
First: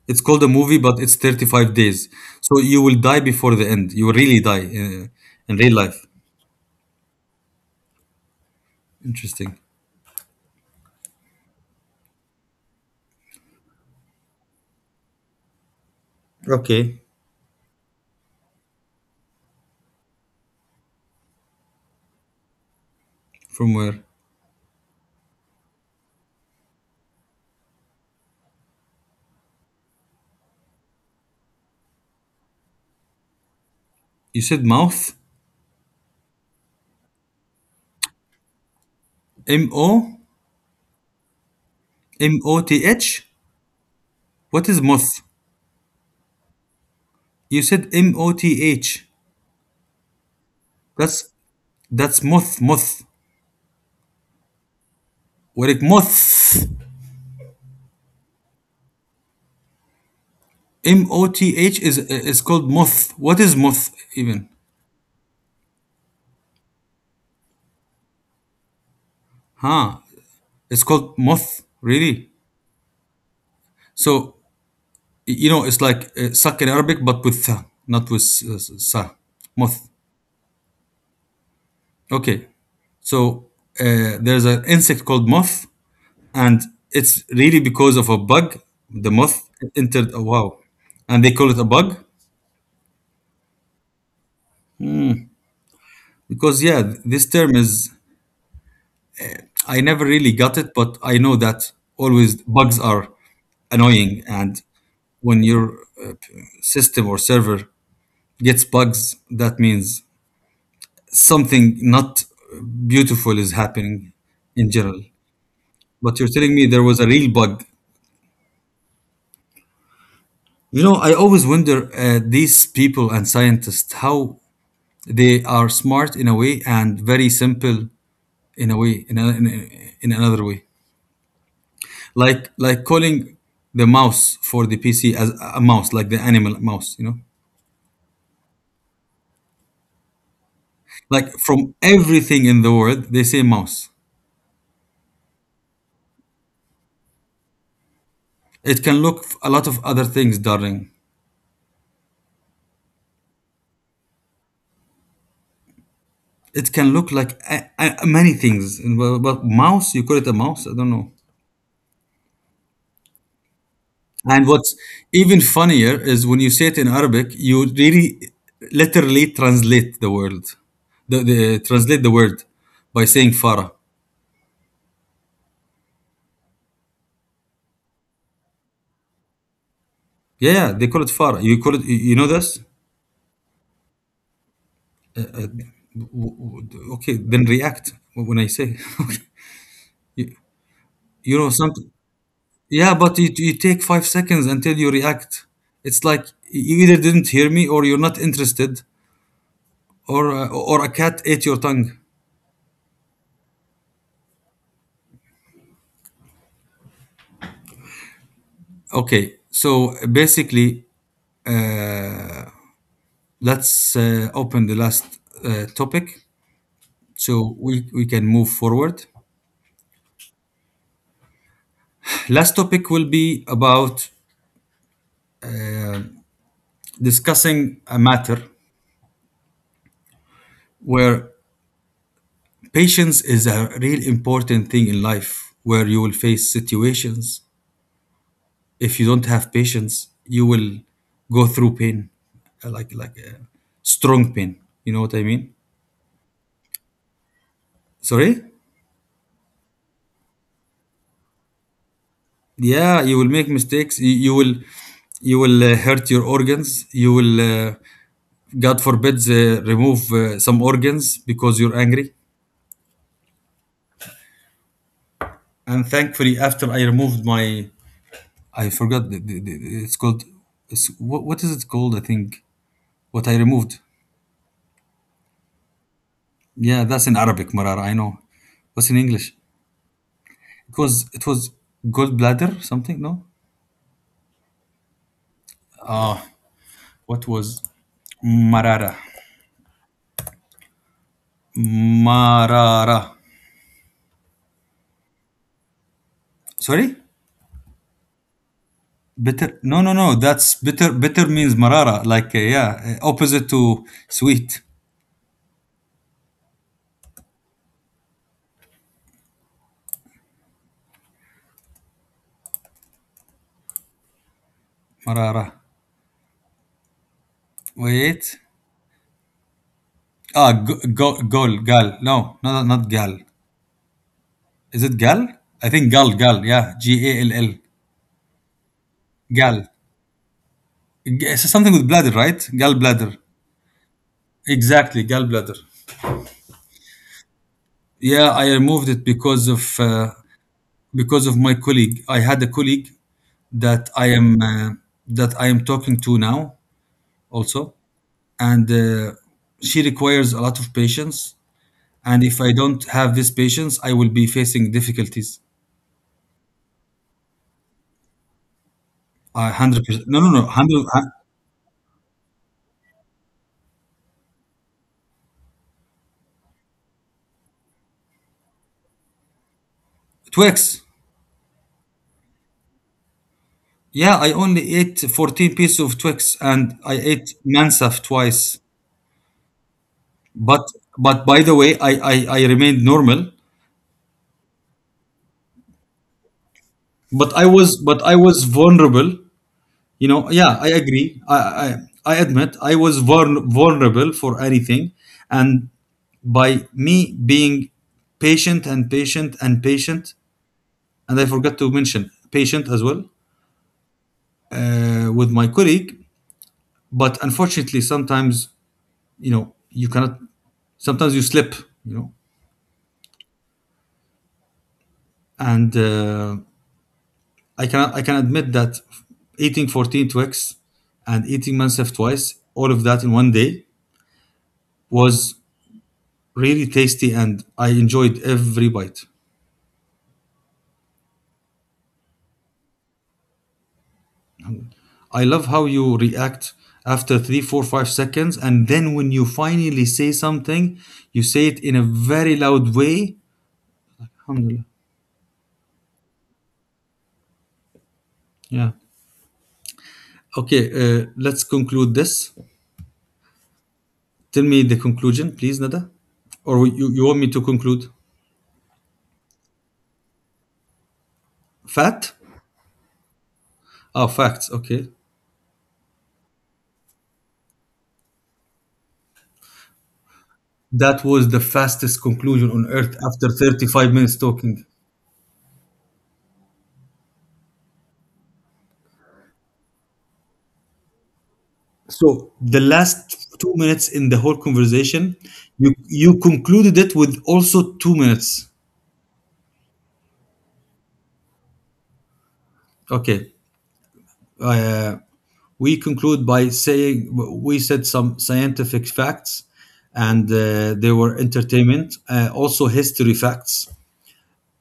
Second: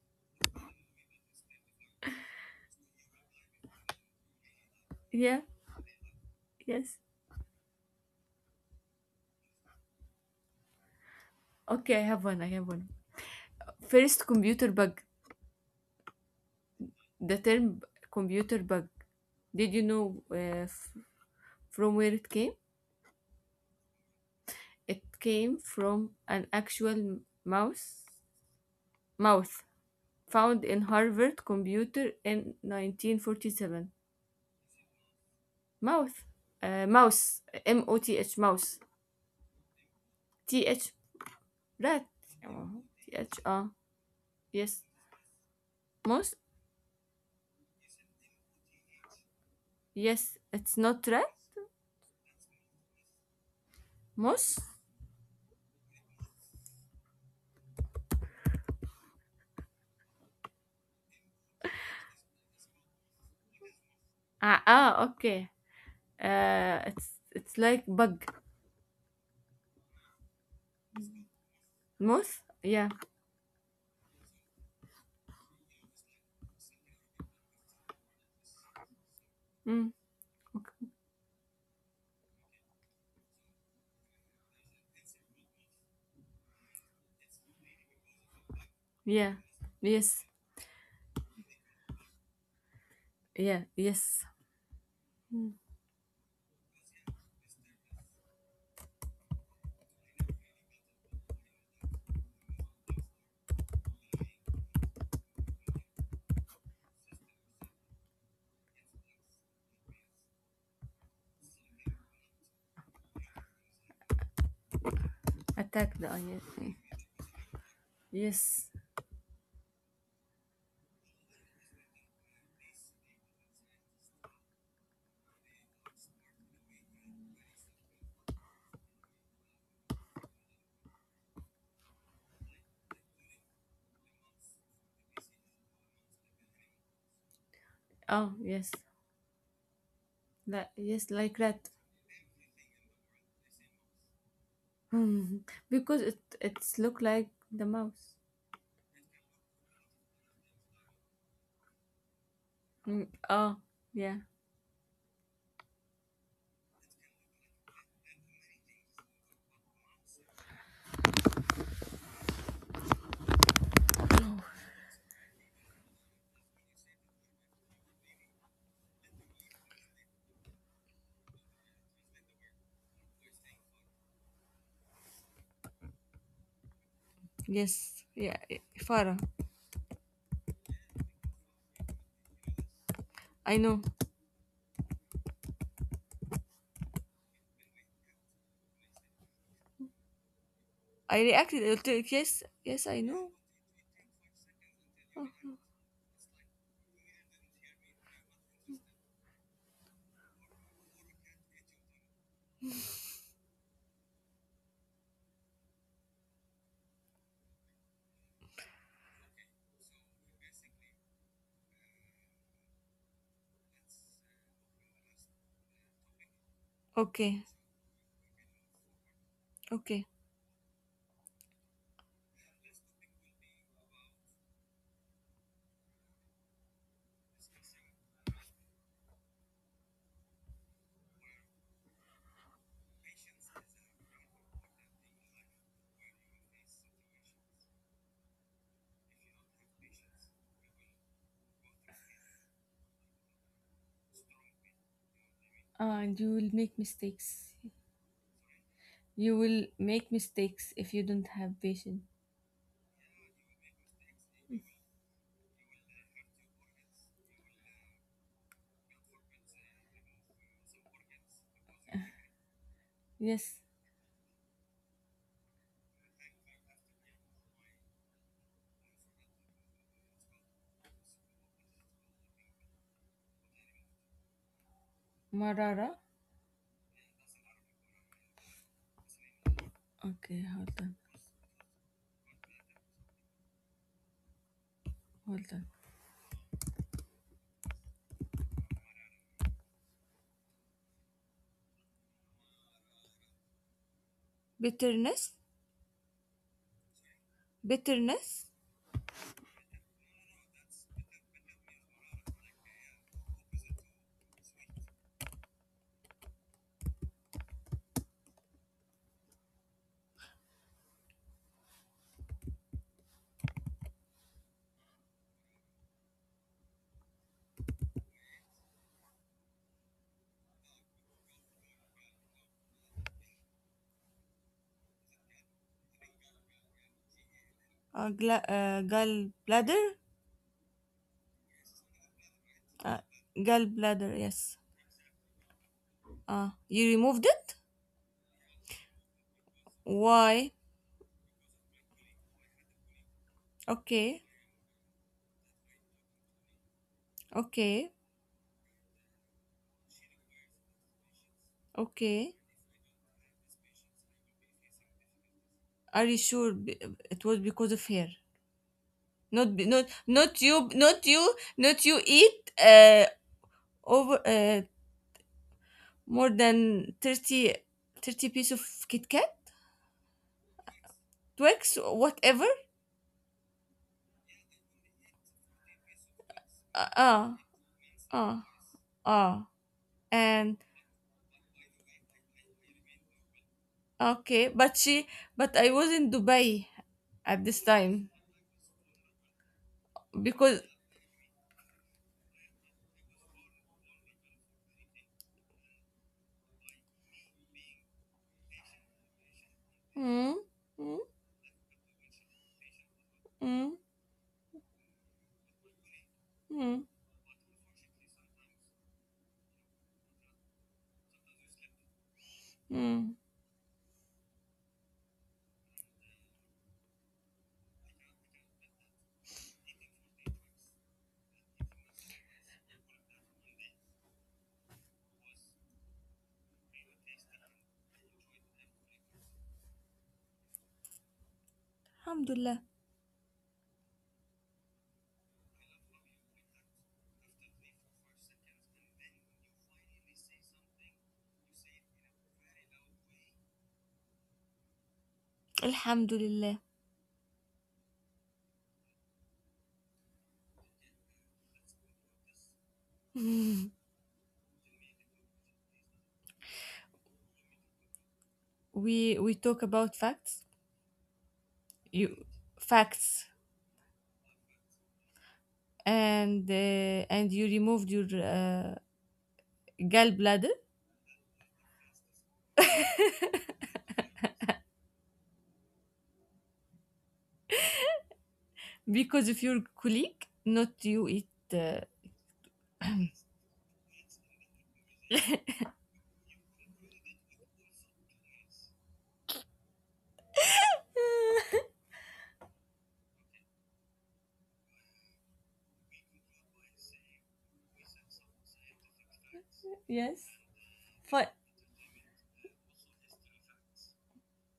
Speaker 1: It's called a movie, but it's 35 days. So you will die before the end. You will really die
Speaker 2: Yeah.
Speaker 1: in real life.
Speaker 2: Yes.
Speaker 1: Interesting.
Speaker 2: Okay, I have one. I have one. First computer bug.
Speaker 1: Okay.
Speaker 2: The term computer bug. Did you know, from where it came?
Speaker 1: From where?
Speaker 2: It came from an actual mouse mouth found in Harvard computer in 1947.
Speaker 1: You said mouth?
Speaker 2: Mouth, mouse, moth, mouse,
Speaker 1: M O?
Speaker 2: T H, rat,
Speaker 1: M O T
Speaker 2: T
Speaker 1: H?
Speaker 2: H,
Speaker 1: What is
Speaker 2: yes,
Speaker 1: moth?
Speaker 2: mouse.
Speaker 1: You said moth.
Speaker 2: Yes, it's not rat
Speaker 1: That's moth, moth.
Speaker 2: mouse.
Speaker 1: What it moth? M O T H is called moth. What is moth even?
Speaker 2: Ah, ah. Okay. uh it's it's like bug.
Speaker 1: Huh? It's called moth, really?
Speaker 2: Mouse. Yeah.
Speaker 1: So you know, it's like suck in Arabic, but with tha, not with sa, moth.
Speaker 2: Mm. Okay.
Speaker 1: Okay, so there's an insect called moth, and it's really because of a bug. The
Speaker 2: Yeah,
Speaker 1: moth entered. Oh,
Speaker 2: yes,
Speaker 1: wow, and they call it a bug
Speaker 2: yeah, yes. Mm.
Speaker 1: because yeah, this term is. I never really got it, but I know that always bugs are annoying, and when your system or server gets bugs, that means something not beautiful is happening in general.
Speaker 2: Attack the
Speaker 1: But you're
Speaker 2: onion.
Speaker 1: telling me there
Speaker 2: Hmm.
Speaker 1: was a real bug.
Speaker 2: Yes.
Speaker 1: You know, I always wonder these people and scientists how they are smart in a way and very simple in a way in another way. Like calling the mouse for the PC as a mouse, like the animal mouse. You know,
Speaker 2: Oh, yes, that. Yes,
Speaker 1: like
Speaker 2: like that.
Speaker 1: from everything in the world they say mouse.
Speaker 2: Because it's look like the mouse.
Speaker 1: It can look a lot of other things, darling.
Speaker 2: Mm, oh, yeah.
Speaker 1: It can look like many things. And well, mouse, you call it a mouse? I don't know. And what's even funnier is when you say it in Arabic, you really literally translate the word, the word by saying Farah.
Speaker 2: Yes, yeah, yeah, Farah.
Speaker 1: Yeah, yeah, they call it Farah. You call it. You know this?
Speaker 2: I know.
Speaker 1: Okay, then react when I say. you,
Speaker 2: I
Speaker 1: you know
Speaker 2: reacted.
Speaker 1: something,
Speaker 2: Yes, yes,
Speaker 1: yeah,
Speaker 2: I
Speaker 1: but you,
Speaker 2: know.
Speaker 1: you take 5 seconds until you react.
Speaker 2: Oh.
Speaker 1: It's like you either didn't hear me or you're not interested, or a cat ate your tongue. Okay, so basically uh, let's open the last topic
Speaker 2: Okay,
Speaker 1: so we can move forward.
Speaker 2: okay.
Speaker 1: Last topic will be about discussing a matter where patience is a real important thing in life, where you will face situations. If you don't have patience, you will go through pain, like strong pain, you know what I mean.
Speaker 2: And you will make mistakes.
Speaker 1: Sorry.
Speaker 2: You will make mistakes if you don't have patience.
Speaker 1: Yeah, you will make mistakes, you will, you will hurt your organs. You will god forbid remove some organs because you're angry.
Speaker 2: Yes,
Speaker 1: And thankfully after I removed my, I forgot it's called, what is it called, I think, what I removed.
Speaker 2: Marara.
Speaker 1: Yeah, that's in Arabic marara, I know. What's in English?
Speaker 2: Okay, hold
Speaker 1: It
Speaker 2: on,
Speaker 1: was gallbladder something, no.
Speaker 2: hold on.
Speaker 1: What was marara? marara
Speaker 2: Bitterness,
Speaker 1: Sorry.
Speaker 2: bitterness.
Speaker 1: Bitter? No, no, no. That's bitter. Bitter means marara. Like yeah, opposite to sweet. Marara. Wait. Ah, gal. No, no, not gal. Is it gal? I think gal. Yeah, gall. Gal.
Speaker 2: Gallbladder.
Speaker 1: G- so something with bladder, right?
Speaker 2: uh,
Speaker 1: Gallbladder.
Speaker 2: Gallbladder. Yes.
Speaker 1: Exactly, gallbladder.
Speaker 2: You removed it?
Speaker 1: Yeah, I removed it
Speaker 2: Why?
Speaker 1: because of my colleague. I had a colleague that I
Speaker 2: Okay,
Speaker 1: am uh, that I am talking to now also,
Speaker 2: okay,
Speaker 1: and she requires a lot of patience, and
Speaker 2: okay.
Speaker 1: if I don't have this patience I will be facing difficulties.
Speaker 2: Are you sure, it was because of her?
Speaker 1: I 100% no, no,
Speaker 2: Not
Speaker 1: no,
Speaker 2: you,
Speaker 1: 100
Speaker 2: not you eat, over, more than thirty piece of Kit Kat,
Speaker 1: twix.
Speaker 2: Twix, whatever.
Speaker 1: Yeah, I only ate 14 pieces of twix and I ate
Speaker 2: Ah,
Speaker 1: mansaf
Speaker 2: ah,
Speaker 1: twice.
Speaker 2: ah, ah. And
Speaker 1: But by the way, I remained normal,
Speaker 2: okay, but I was in Dubai
Speaker 1: but
Speaker 2: at
Speaker 1: I
Speaker 2: this
Speaker 1: was, but
Speaker 2: time,
Speaker 1: I was vulnerable. You know, yeah,
Speaker 2: because.
Speaker 1: I agree. I admit I was vulnerable for anything. And by me being patient and patient and patient,
Speaker 2: Hmm, hmm,
Speaker 1: and I forgot to mention patient as well
Speaker 2: hmm,
Speaker 1: with my colleague.
Speaker 2: hmm,
Speaker 1: But unfortunately, sometimes, you know, you cannot, sometimes you slip, you know,
Speaker 2: hmm.
Speaker 1: and I can, I can admit that eating 14 Twix and eating Mansef twice, all of that in one day, was really tasty and I enjoyed every bite.
Speaker 2: Alhamdulillah.
Speaker 1: I love how you react after three, four, 5 seconds, and then when you finally say something, you say it in a very loud way. Alhamdulillah.
Speaker 2: Alhamdulillah.
Speaker 1: Yeah. Okay, let's conclude this. Tell me the conclusion, please, Nada. Or you want me to conclude?
Speaker 2: We talk about facts.
Speaker 1: Fat?
Speaker 2: You facts,
Speaker 1: Oh, facts. Okay.
Speaker 2: and you removed your, gallbladder
Speaker 1: That was the fastest conclusion on earth after 35 minutes talking.
Speaker 2: because of your colleague, not you. It, uh,
Speaker 1: So the last 2 minutes in the whole conversation, you concluded it with also 2 minutes. Okay, uh, we conclude by saying we said some scientific facts,
Speaker 2: yes.
Speaker 1: and they were
Speaker 2: For
Speaker 1: entertainment, also history facts,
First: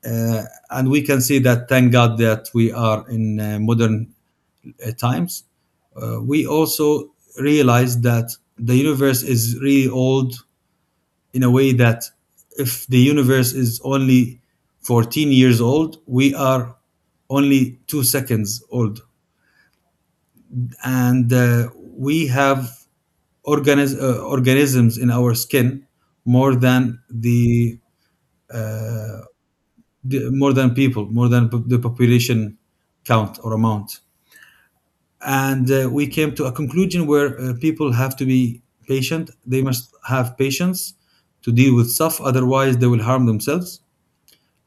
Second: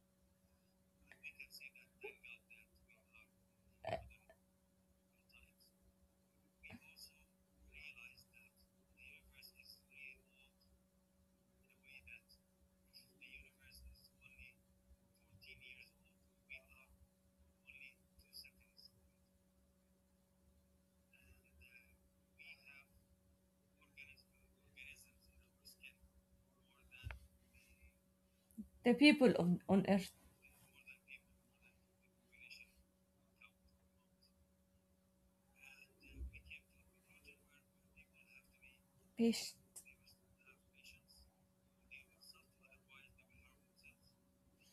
Speaker 1: uh, and we can see that thank God that we are in modern times. We also realized that the universe is really old in a way that if the universe is only 14 years old, we are only 2 seconds old. And we have organisms in our skin more than the,
Speaker 2: the
Speaker 1: uh,
Speaker 2: people on earth.
Speaker 1: more than people, more than the population count or amount. And we came to a conclusion where people have to be patient.
Speaker 2: Peace.
Speaker 1: They must have patience to deal with stuff, otherwise they will harm themselves,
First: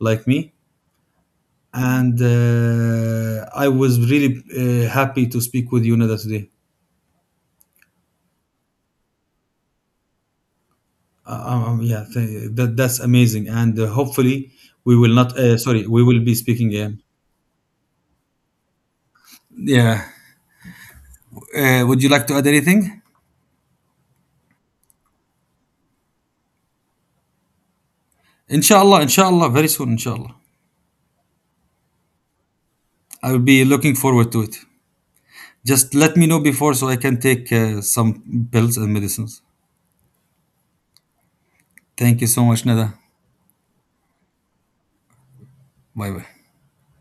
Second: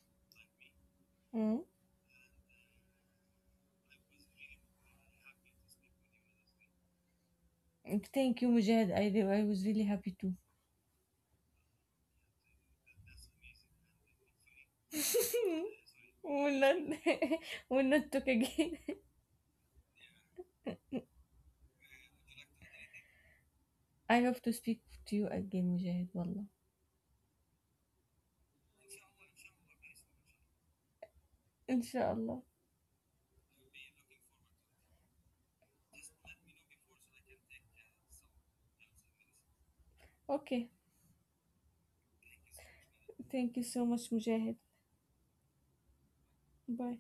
Speaker 1: like me.
Speaker 2: Mm.
Speaker 1: And I was really happy to speak with you, Nada, today.
Speaker 2: Thank you, Mujahid. I was really happy too.
Speaker 1: Yeah, that that's amazing, and hopefully we will not. Sorry, we will be
Speaker 2: We'll
Speaker 1: speaking
Speaker 2: not.
Speaker 1: again.
Speaker 2: We'll not talk again.
Speaker 1: Yeah. Would you like to add anything?
Speaker 2: I hope to speak to you again, Mujahid. Wallah.
Speaker 1: Inshallah, inshallah, very soon, inshallah.
Speaker 2: Inshallah.
Speaker 1: I will be looking forward to it. Just let me know before so I can take some pills and medicines.
Speaker 2: Okay.
Speaker 1: Thank you so much, Nada.
Speaker 2: Thank you so much, Mujahid.
Speaker 1: Bye bye.
Speaker 2: Bye.